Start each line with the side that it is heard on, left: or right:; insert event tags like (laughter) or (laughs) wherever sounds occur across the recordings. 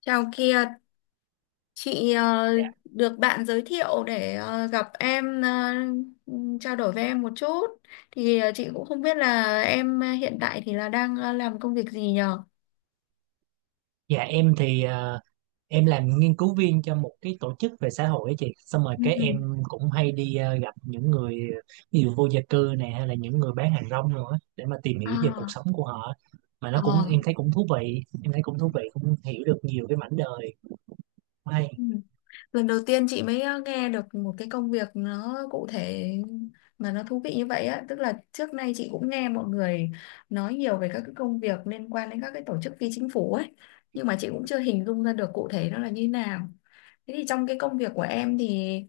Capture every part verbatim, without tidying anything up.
left: Chào Kiệt, chị ờ,
right: Dạ,
left: được bạn giới thiệu để ờ, gặp em ờ, trao đổi với em một chút. Thì ờ, chị cũng không biết là em hiện tại thì là đang ờ, làm công việc gì nhờ?
right: dạ, em thì ờ, em làm nghiên cứu viên cho một cái tổ chức về xã hội á chị, xong rồi
left: Ừ.
right: cái em cũng hay đi ờ, gặp những người ví dụ vô gia cư nè, hay là những người bán hàng rong nữa để mà tìm hiểu về cuộc
left: À,
right: sống của họ, mà nó cũng
left: ờ.
right: em thấy cũng thú vị, em thấy cũng thú vị, cũng hiểu được nhiều cái mảnh đời hay.
left: Lần đầu tiên chị mới ờ, nghe được một cái công việc nó cụ thể mà nó thú vị như vậy á, tức là trước nay chị cũng nghe mọi người nói nhiều về các cái công việc liên quan đến các cái tổ chức phi chính phủ ấy, nhưng mà chị cũng chưa hình dung ra được cụ thể nó là như nào. Thế thì trong cái công việc của em thì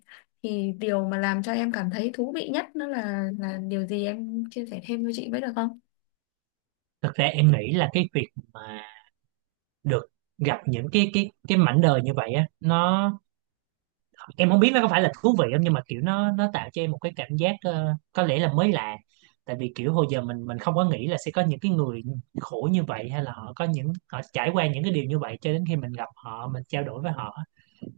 left: thì điều mà làm cho em cảm thấy thú vị nhất nó là là điều gì, em chia sẻ thêm với chị với được không?
right: Thật ra em nghĩ là cái việc mà được gặp những cái cái cái mảnh đời như vậy á, nó em không biết nó có phải là thú vị không, nhưng mà kiểu nó nó tạo cho em một cái cảm giác ờ, có lẽ là mới lạ. Tại vì kiểu hồi giờ mình mình không có nghĩ là sẽ có những cái người khổ như vậy, hay là họ có những họ trải qua những cái điều như vậy cho đến khi mình gặp họ, mình trao đổi với họ.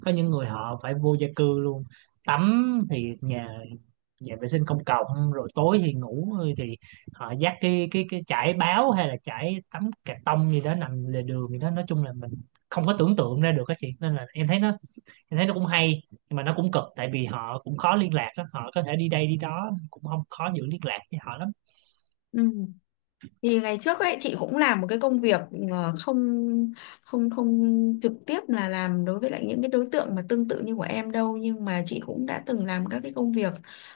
right: Có những người họ phải vô gia cư luôn, tắm thì nhà nhà vệ sinh công cộng, rồi tối thì ngủ thì họ dắt cái cái cái chải báo hay là chải tấm cà tông gì đó nằm lề đường gì đó. Nói chung là mình không có tưởng tượng ra được các chị, nên là em thấy nó em thấy nó cũng hay nhưng mà nó cũng cực, tại vì họ cũng khó liên lạc á, họ có thể đi đây đi đó cũng không khó giữ liên lạc với họ lắm.
left: Ừ. Thì ngày trước ấy chị cũng làm một cái công việc ờ, không không không trực tiếp là làm đối với lại những cái đối tượng mà tương tự như của em đâu, nhưng mà chị cũng đã từng làm các cái công việc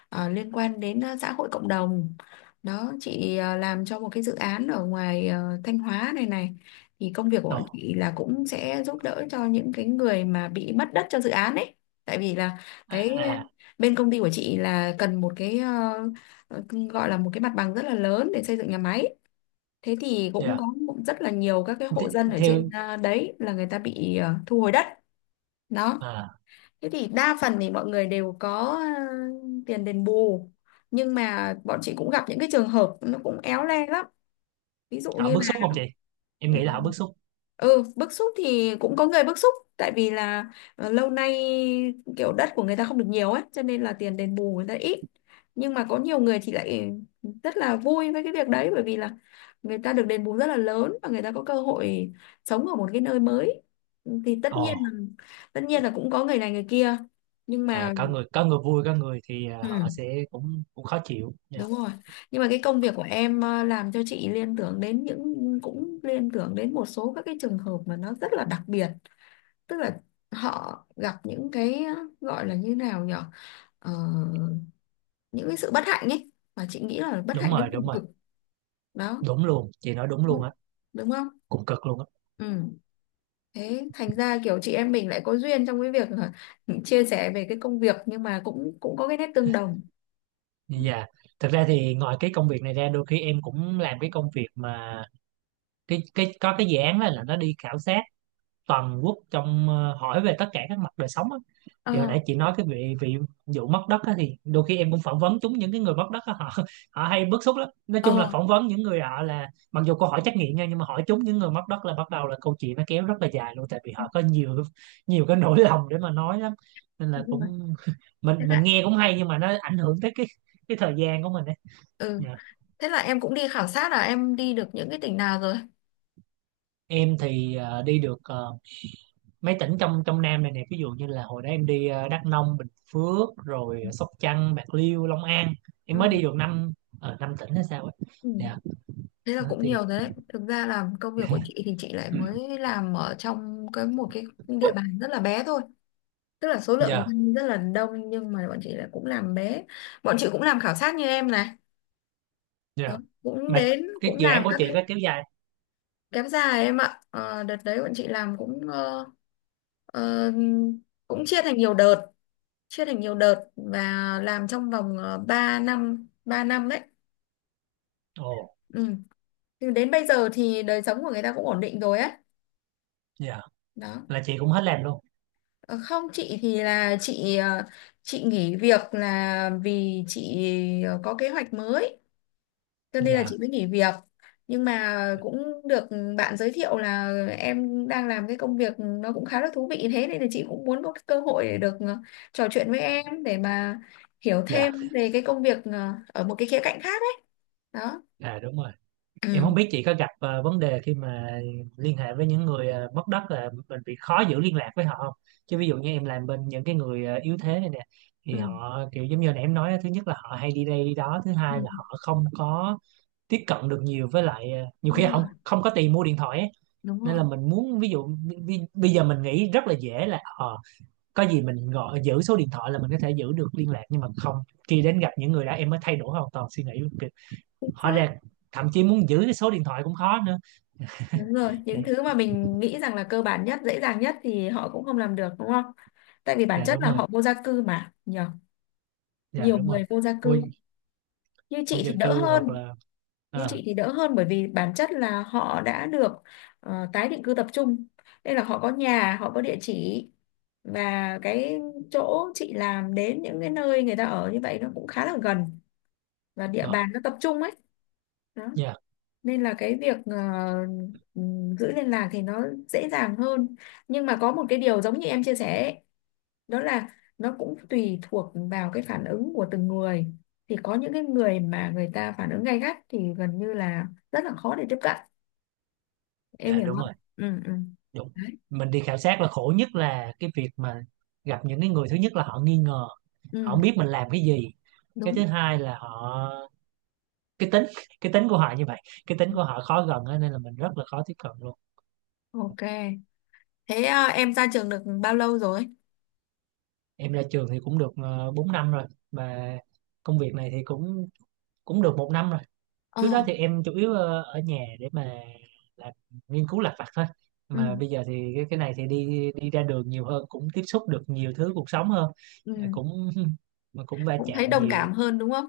left: ờ, liên quan đến ờ, xã hội cộng đồng. Đó, chị ờ, làm cho một cái dự án ở ngoài ờ, Thanh Hóa này này. Thì công việc của
right: Ồ.
left: bọn chị là cũng sẽ giúp đỡ cho những cái người mà bị mất đất cho dự án ấy, tại vì là
right: À,
left: cái ờ,
right: à.
left: bên công ty của chị là cần một cái ờ, ờ, gọi là một cái mặt bằng rất là lớn để xây dựng nhà máy. Thế thì cũng
right: Dạ.
left: có cũng rất là nhiều các cái hộ
right: Th
left: dân ở trên
right: Theo.
left: à, đấy là người ta bị à, thu hồi đất. Đó.
right: À,
left: Thế thì đa phần thì mọi người đều có à, tiền đền bù. Nhưng mà bọn chị cũng gặp những cái trường hợp nó cũng éo le lắm. Ví dụ
right: họ
left: như
right: bức xúc không chị? Em
left: Ừ,
right: nghĩ là họ bức xúc.
left: ừ, bức xúc thì cũng có người bức xúc, tại vì là ờ, lâu nay kiểu đất của người ta không được nhiều ấy cho nên là tiền đền bù người ta ít, nhưng mà có nhiều người thì lại rất là vui với cái việc đấy, bởi vì là người ta được đền bù rất là lớn và người ta có cơ hội sống ở một cái nơi mới. Thì tất nhiên
right: Ồ.
left: là tất nhiên là cũng có người này người kia, nhưng
right: À,
left: mà
right: có người, có người vui, có người thì à, họ
left: Ừ.
right: sẽ cũng cũng khó chịu dạ.
left: Đúng rồi. Nhưng mà cái công việc của em ờ, làm cho chị liên tưởng đến những cũng liên tưởng đến một số các cái trường hợp mà nó rất là đặc biệt, tức là họ gặp những cái ờ, gọi là như nào nhở. Ờ, những cái sự bất hạnh ấy mà chị nghĩ là bất
right: Đúng
left: hạnh đến
right: rồi, đúng
left: cùng
right: rồi.
left: cực đó.
right: Đúng luôn, chị nói đúng
left: Đúng không?
right: luôn á.
left: Đúng không?
right: Cũng cực luôn á.
left: Ừ. Thế thành ra kiểu chị em mình lại có duyên trong cái việc là (laughs) chia sẻ về cái công việc nhưng mà cũng cũng có cái nét tương đồng.
right: Dạ. Thực ra thì ngoài cái công việc này ra, đôi khi em cũng làm cái công việc mà cái cái có cái dự án đó là nó đi khảo sát toàn quốc, trong ờ, hỏi về tất cả các mặt đời sống á. Thì hồi
left: Ờ,
right: nãy chị nói cái vị vị vụ mất đất á, thì đôi khi em cũng phỏng vấn chúng những cái người mất đất á, họ họ hay bức xúc lắm. Nói chung
left: ờ.
right: là phỏng vấn những người họ là mặc dù câu hỏi trắc nghiệm nha, nhưng mà hỏi chúng những người mất đất là bắt đầu là câu chuyện nó kéo rất là dài luôn, tại vì họ có nhiều nhiều cái nỗi lòng để mà nói lắm, nên là
left: Đúng rồi.
right: cũng (laughs)
left: Thế
right: mình mình
left: lại
right: nghe cũng hay nhưng mà nó ảnh hưởng tới cái cái thời gian của mình ấy.
left: ừ.
right: Dạ.
left: Thế là em cũng đi khảo sát, là em đi được những cái tỉnh nào rồi?
right: Em thì ờ, đi được ờ, mấy tỉnh trong trong Nam này nè, ví dụ như là hồi đó em đi ờ, Đắk Nông, Bình Phước, rồi ờ, Sóc Trăng, Bạc Liêu, Long An. Em mới
left: Ừ.
right: đi được năm, ở năm tỉnh hay sao ấy.
left: Ừ.
right: Dạ.
left: Thế là
right: Đó
left: cũng nhiều
right: thì
left: rồi đấy. Thực ra là công việc của chị
right: (laughs)
left: thì chị lại mới làm ở trong cái một cái địa bàn rất là bé thôi. Tức là số lượng Ừ.
right: dạ,
left: dân rất là đông, nhưng mà bọn chị lại cũng làm bé. Bọn chị cũng làm khảo sát như em này. Đó.
right: dạ,
left: Cũng
right: mà
left: đến
right: cái
left: cũng
right: dự án
left: làm
right: của
left: các
right: chị
left: cái
right: có kéo dài?
left: kém dài em ạ. Ờ, Đợt đấy bọn chị làm cũng ờ, ờ, cũng chia thành nhiều đợt, chia thành nhiều đợt và làm trong vòng uh, ba năm, ba năm đấy.
right: Ồ.
left: Ừ. Nhưng đến bây giờ thì đời sống của người ta cũng ổn định rồi á.
right: Dạ,
left: Đó.
right: là chị cũng hết làm luôn.
left: Ờ, Không, chị thì là chị ờ, chị nghỉ việc là vì chị ờ, có kế hoạch mới cho nên là
right: Dạ.
left: chị mới nghỉ việc. Nhưng mà cũng được bạn giới thiệu là em đang làm cái công việc nó cũng khá là thú vị, thế nên là chị cũng muốn có cái cơ hội để được ờ, trò chuyện với em để mà hiểu
right: Dạ,
left: thêm về cái công việc ờ, ở một cái khía cạnh khác ấy. Đó.
right: à đúng rồi. Em
left: Ừ.
right: không biết chị có gặp ờ, vấn đề khi mà liên hệ với những người ờ, mất đất là mình bị khó giữ liên lạc với họ không? Chứ ví dụ như em làm bên những cái người ờ, yếu thế này nè
left: Ừ,
right: thì họ kiểu giống như nãy em nói á, thứ nhất là họ hay đi đây đi đó, thứ
left: ừ.
right: hai là họ không có tiếp cận được nhiều, với lại ờ, nhiều khi
left: Đúng
right: họ
left: rồi,
right: không không có tiền mua điện thoại ấy.
left: đúng
right: Nên
left: rồi.
right: là mình muốn ví dụ bi- bây giờ mình nghĩ rất là dễ là ờ, có gì mình gọi giữ số điện thoại là mình có thể giữ được liên lạc, nhưng mà không, khi đến gặp những người đó em mới thay đổi hoàn toàn suy nghĩ kiểu,
left: Chính
right: hóa
left: xác.
right: ra thậm chí muốn giữ cái số điện thoại cũng khó nữa.
left: Đúng rồi, những
right: Đấy.
left: thứ mà mình nghĩ rằng là cơ bản nhất, dễ dàng nhất thì họ cũng không làm được, đúng không? Tại vì bản
right: Dạ
left: chất
right: đúng
left: là
right: rồi,
left: họ vô gia cư mà, nhờ.
right: dạ
left: Nhiều
right: đúng rồi.
left: người vô gia
right: Vô,
left: cư. Như
right: vô
left: chị
right: gia
left: thì đỡ
right: cư hoặc
left: hơn,
right: là
left: như
right: à,
left: chị thì đỡ hơn bởi vì bản chất là họ đã được ờ, tái định cư tập trung. Đây là họ có nhà, họ có địa chỉ và cái chỗ chị làm đến những cái nơi người ta ở như vậy nó cũng khá là gần và địa
right: ngọt.
left: bàn nó tập trung ấy. Đó.
right: Dạ,
left: Nên là cái việc ờ, ừm, giữ liên lạc thì nó dễ dàng hơn, nhưng mà có một cái điều giống như em chia sẻ ấy, đó là nó cũng tùy thuộc vào cái phản ứng của từng người. Thì có những cái người mà người ta phản ứng gay gắt thì gần như là rất là khó để tiếp cận, em
right: dạ
left: hiểu
right: đúng
left: không.
right: rồi,
left: Ừ, ừ,
right: đúng.
left: đấy,
right: Mình đi khảo sát là khổ nhất là cái việc mà gặp những cái người thứ nhất là họ nghi ngờ, họ
left: ừ,
right: không biết mình làm cái gì. Cái
left: đúng,
right: thứ hai là họ cái tính, cái tính của họ như vậy, cái tính của họ khó gần á, nên là mình rất là khó tiếp cận luôn.
left: ok. Thế ờ, em ra trường được bao lâu rồi?
right: Em ra trường thì cũng được uh, bốn năm rồi, mà công việc này thì cũng cũng được một năm rồi.
left: Ờ,
right: Trước đó thì em chủ yếu ờ, ở nhà để mà làm nghiên cứu lặt vặt thôi,
left: ừ,
right: mà bây giờ thì cái cái này thì đi đi ra đường nhiều hơn, cũng tiếp xúc được nhiều thứ cuộc sống hơn. Mà
left: ừ,
right: cũng (laughs) mà cũng va
left: cũng thấy
right: chạm
left: đồng
right: nhiều.
left: cảm hơn đúng không,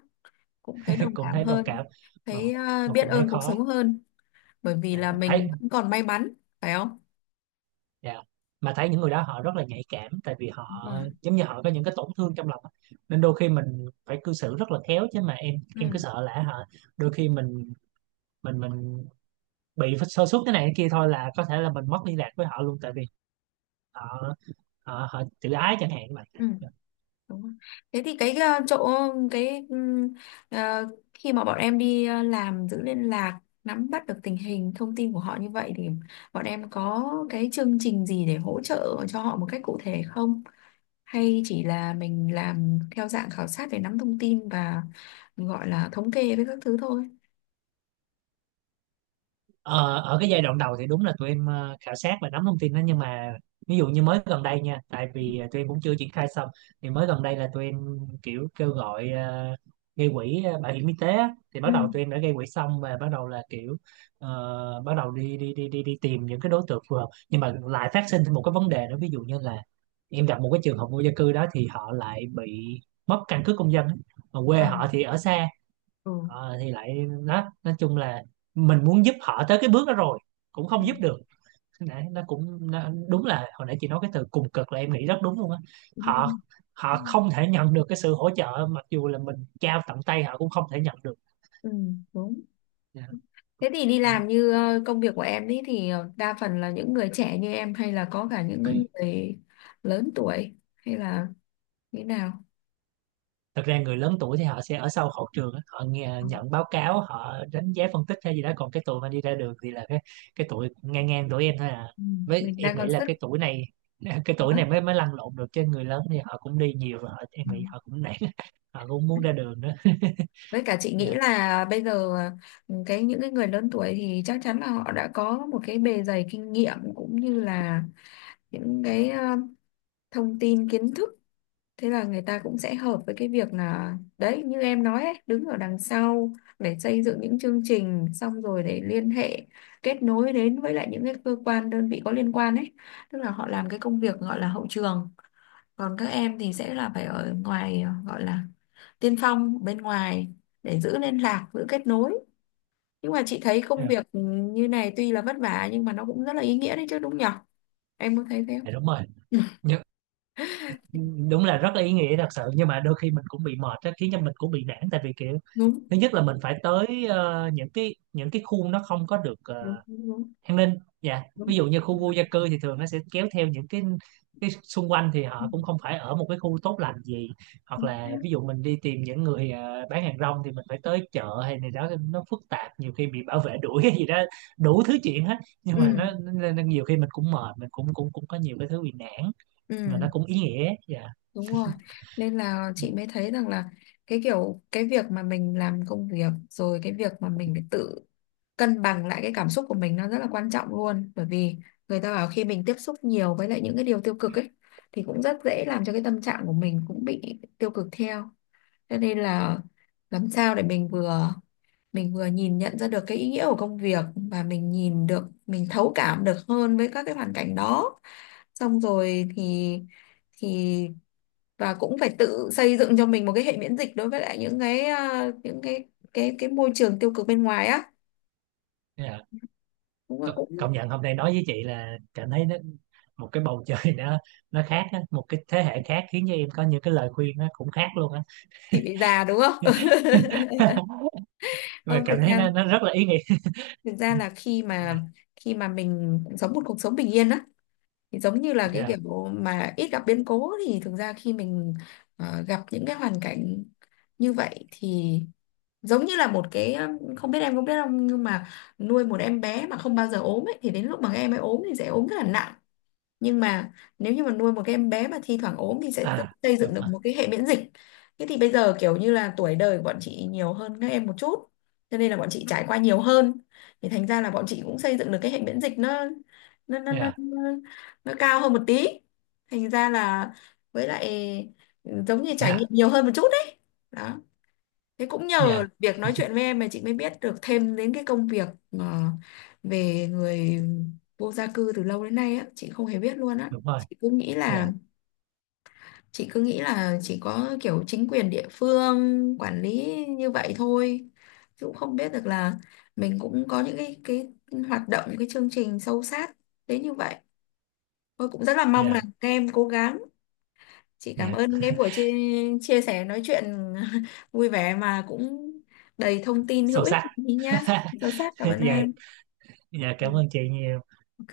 left: cũng thấy
right: (laughs)
left: đồng
right: Cũng
left: cảm
right: thấy đồng
left: hơn,
right: cảm. mà
left: thấy ờ,
right: mà
left: biết
right: cũng thấy
left: ơn cuộc
right: khó.
left: sống hơn, bởi vì
right: Dạ,
left: là
right: thấy
left: mình vẫn còn may mắn, phải không?
right: dạ. Mà thấy những người đó họ rất là nhạy cảm, tại vì
left: Đúng
right: họ
left: rồi.
right: giống như họ có những cái tổn thương trong lòng á, nên đôi khi mình phải cư xử rất là khéo, chứ mà em
left: Ừ.
right: em cứ sợ là họ, đôi khi mình mình mình bị sơ suất cái này cái kia thôi là có thể là mình mất liên lạc với họ luôn, tại vì họ, họ họ tự ái chẳng hạn như
left: Ừ.
right: vậy.
left: Đúng rồi. Thế thì cái ờ, chỗ cái ừm, ờ, khi mà bọn em đi ờ, làm giữ liên lạc nắm bắt được tình hình thông tin của họ như vậy thì bọn em có cái chương trình gì để hỗ trợ cho họ một cách cụ thể không? Hay chỉ là mình làm theo dạng khảo sát để nắm thông tin và gọi là thống kê với các thứ thôi?
right: ờ, Ở cái giai đoạn đầu thì đúng là tụi em ờ, khảo sát và nắm thông tin đó, nhưng mà ví dụ như mới gần đây nha, tại vì ờ, tụi em cũng chưa triển khai xong, thì mới gần đây là tụi em kiểu kêu gọi ờ, gây quỹ ờ, bảo hiểm y tế á. Thì bắt
left: Ừ.
right: đầu tụi em đã gây quỹ xong và bắt đầu là kiểu ờ, bắt đầu đi đi đi đi đi tìm những cái đối tượng phù hợp, nhưng mà lại phát sinh thêm một cái vấn đề nữa. Ví dụ như là em gặp một cái trường hợp vô gia cư đó, thì họ lại bị mất căn cước công dân á, mà
left: Ừ.
right: quê họ thì ở xa.
left: Ừ.
right: Ờ, thì lại đó nói chung là mình muốn giúp họ tới cái bước đó rồi cũng
left: Ừ.
right: không giúp được. (laughs) Nãy nó cũng nó, đúng là hồi nãy chị nói cái từ cùng cực là em nghĩ rất đúng luôn á.
left: Đúng rồi.
right: Họ họ không thể nhận được cái sự hỗ trợ, mặc dù là mình trao tận tay họ cũng không thể nhận được.
left: Ừ, đúng. Thế thì đi
right: Dạ.
left: làm như ờ, công việc của em ấy thì ờ, đa phần là những người trẻ như em hay là có cả những cái người lớn tuổi hay là như thế nào?
right: Thật ra người lớn tuổi thì họ sẽ ở sau hậu trường á, họ nghe
left: Ừ.
right: nhận báo cáo, họ đánh giá phân tích hay gì đó, còn cái tuổi mà đi ra đường thì là cái cái tuổi ngang ngang tuổi em thôi à.
left: Ừ,
right: Với
left: mình
right: em
left: đang
right: nghĩ
left: còn
right: là
left: sức
right: cái tuổi này (laughs) cái tuổi
left: nữa.
right: này mới mới lăn lộn được, chứ người lớn thì họ cũng đi nhiều và họ, em
left: Ừ.
right: nghĩ họ cũng nản. (laughs) Họ cũng muốn ra đường đó. (laughs)
left: Với cả chị nghĩ
right: Dạ.
left: là bây giờ ờ, cái những cái người lớn tuổi thì chắc chắn là họ đã có một cái bề dày kinh nghiệm cũng như là những cái ờ, thông tin kiến thức, thế là người ta cũng sẽ hợp với cái việc là đấy như em nói ấy, đứng ở đằng sau để xây dựng những chương trình xong rồi để liên hệ kết nối đến với lại những cái cơ quan đơn vị có liên quan ấy, tức là họ làm cái công việc gọi là hậu trường, còn các em thì sẽ là phải ở ngoài ờ, gọi là tiên phong bên ngoài để giữ liên lạc giữ kết nối. Nhưng mà chị thấy công
right: Dạ,
left: việc như này tuy là vất vả nhưng mà nó cũng rất là ý nghĩa đấy chứ, đúng nhở, em có thấy thế không?
right: dạ, đúng rồi. Nhưng, đúng là rất là ý nghĩa thật sự, nhưng mà đôi khi mình cũng bị mệt á khiến cho mình cũng bị nản, tại vì kiểu thứ nhất là mình phải tới ờ, những cái những cái khuôn nó không có được ờ,
left: (laughs) Đúng, đúng,
right: an ninh dạ. Ví
left: đúng,
right: dụ như khu vô gia cư thì thường nó sẽ kéo theo những cái cái xung quanh thì họ
left: đúng,
right: cũng không phải ở một cái khu tốt lành gì. Hoặc
left: chính
right: là
left: xác.
right: ví dụ mình đi tìm những người ờ, bán hàng rong thì mình phải tới chợ hay này đó, nó phức tạp, nhiều khi bị bảo vệ đuổi cái gì đó, đủ thứ chuyện hết. Nhưng mà
left: Ừ,
right: nó, nó, nên nhiều khi mình cũng mệt, mình cũng cũng cũng có nhiều cái thứ bị nản, mà
left: ừ,
right: nó cũng ý nghĩa dạ.
left: đúng rồi, nên là chị mới thấy rằng là cái kiểu cái việc mà mình làm công việc rồi cái việc mà mình phải tự cân bằng lại cái cảm xúc của mình nó rất là quan trọng luôn, bởi vì người ta bảo khi mình tiếp xúc nhiều với lại những cái điều tiêu cực ấy thì cũng rất dễ làm cho cái tâm trạng của mình cũng bị tiêu cực theo, cho nên là làm sao để mình vừa mình vừa nhìn nhận ra được cái ý nghĩa của công việc và mình nhìn được mình thấu cảm được hơn với các cái hoàn cảnh đó, xong rồi thì thì và cũng phải tự xây dựng cho mình một cái hệ miễn dịch đối với lại những cái à, những cái cái cái môi trường tiêu cực bên ngoài á,
right: Dạ.
left: đúng là
right: C-
left: cũng
right: công nhận hôm nay nói với chị là cảm thấy nó một cái bầu trời (laughs) nó nó khác á, một cái thế hệ khác khiến cho em có những cái lời khuyên nó cũng khác luôn á.
left: chị bị già đúng không.
right: (laughs)
left: (laughs)
right: Mà
left: Không,
right: cảm
left: thực
right: thấy
left: ra
right: nó nó rất là ý nghĩa.
left: thực ra là khi mà
right: Dạ.
left: khi mà mình sống một cuộc sống bình yên á thì giống như là cái
right: Dạ,
left: kiểu mà ít gặp biến cố, thì thực ra khi mình ờ, gặp những cái hoàn cảnh như vậy thì giống như là một cái um, không biết em có biết không nhưng mà nuôi một em bé mà không bao giờ ốm ấy thì đến lúc mà các em ấy ốm thì sẽ ốm rất là nặng, nhưng mà nếu như mà nuôi một cái em bé mà thi thoảng ốm thì sẽ tự
right: à
left: xây dựng
right: đúng
left: được
right: rồi.
left: một cái hệ miễn dịch. Thế thì bây giờ kiểu như là tuổi đời của bọn chị nhiều hơn các em một chút cho nên là bọn chị trải qua nhiều hơn, thì thành ra là bọn chị cũng xây dựng được cái hệ miễn dịch nó nó nó nó,
right: Dạ.
left: nó, nó cao hơn một tí, thành ra là với lại ừ, giống như trải nghiệm
right: Dạ,
left: nhiều hơn một chút đấy. Đó. Thế cũng nhờ
right: dạ
left: việc nói chuyện với em mà chị mới biết được thêm đến cái công việc ờ, về người vô gia cư, từ lâu đến nay á, chị không hề biết luôn á.
right: đúng rồi.
left: Chị cứ nghĩ
right: Dạ.
left: là chị cứ nghĩ là chỉ có kiểu chính quyền địa phương quản lý như vậy thôi. Chứ cũng không biết được là mình cũng có những cái cái hoạt động cái chương trình sâu sát đến như vậy. Tôi cũng rất là mong là
right: Dạ.
left: các em cố gắng. Chị cảm
right: Dạ,
left: ơn cái buổi chia, chia sẻ nói chuyện (laughs) vui vẻ mà cũng đầy thông tin hữu
right: sâu
left: ích
right: sắc.
left: nhá, sâu sắc,
right: (laughs)
left: cảm ơn
right: Dạ.
left: em.
right: Dạ,
left: Ừ.
right: cảm ơn chị nhiều.
left: Ok.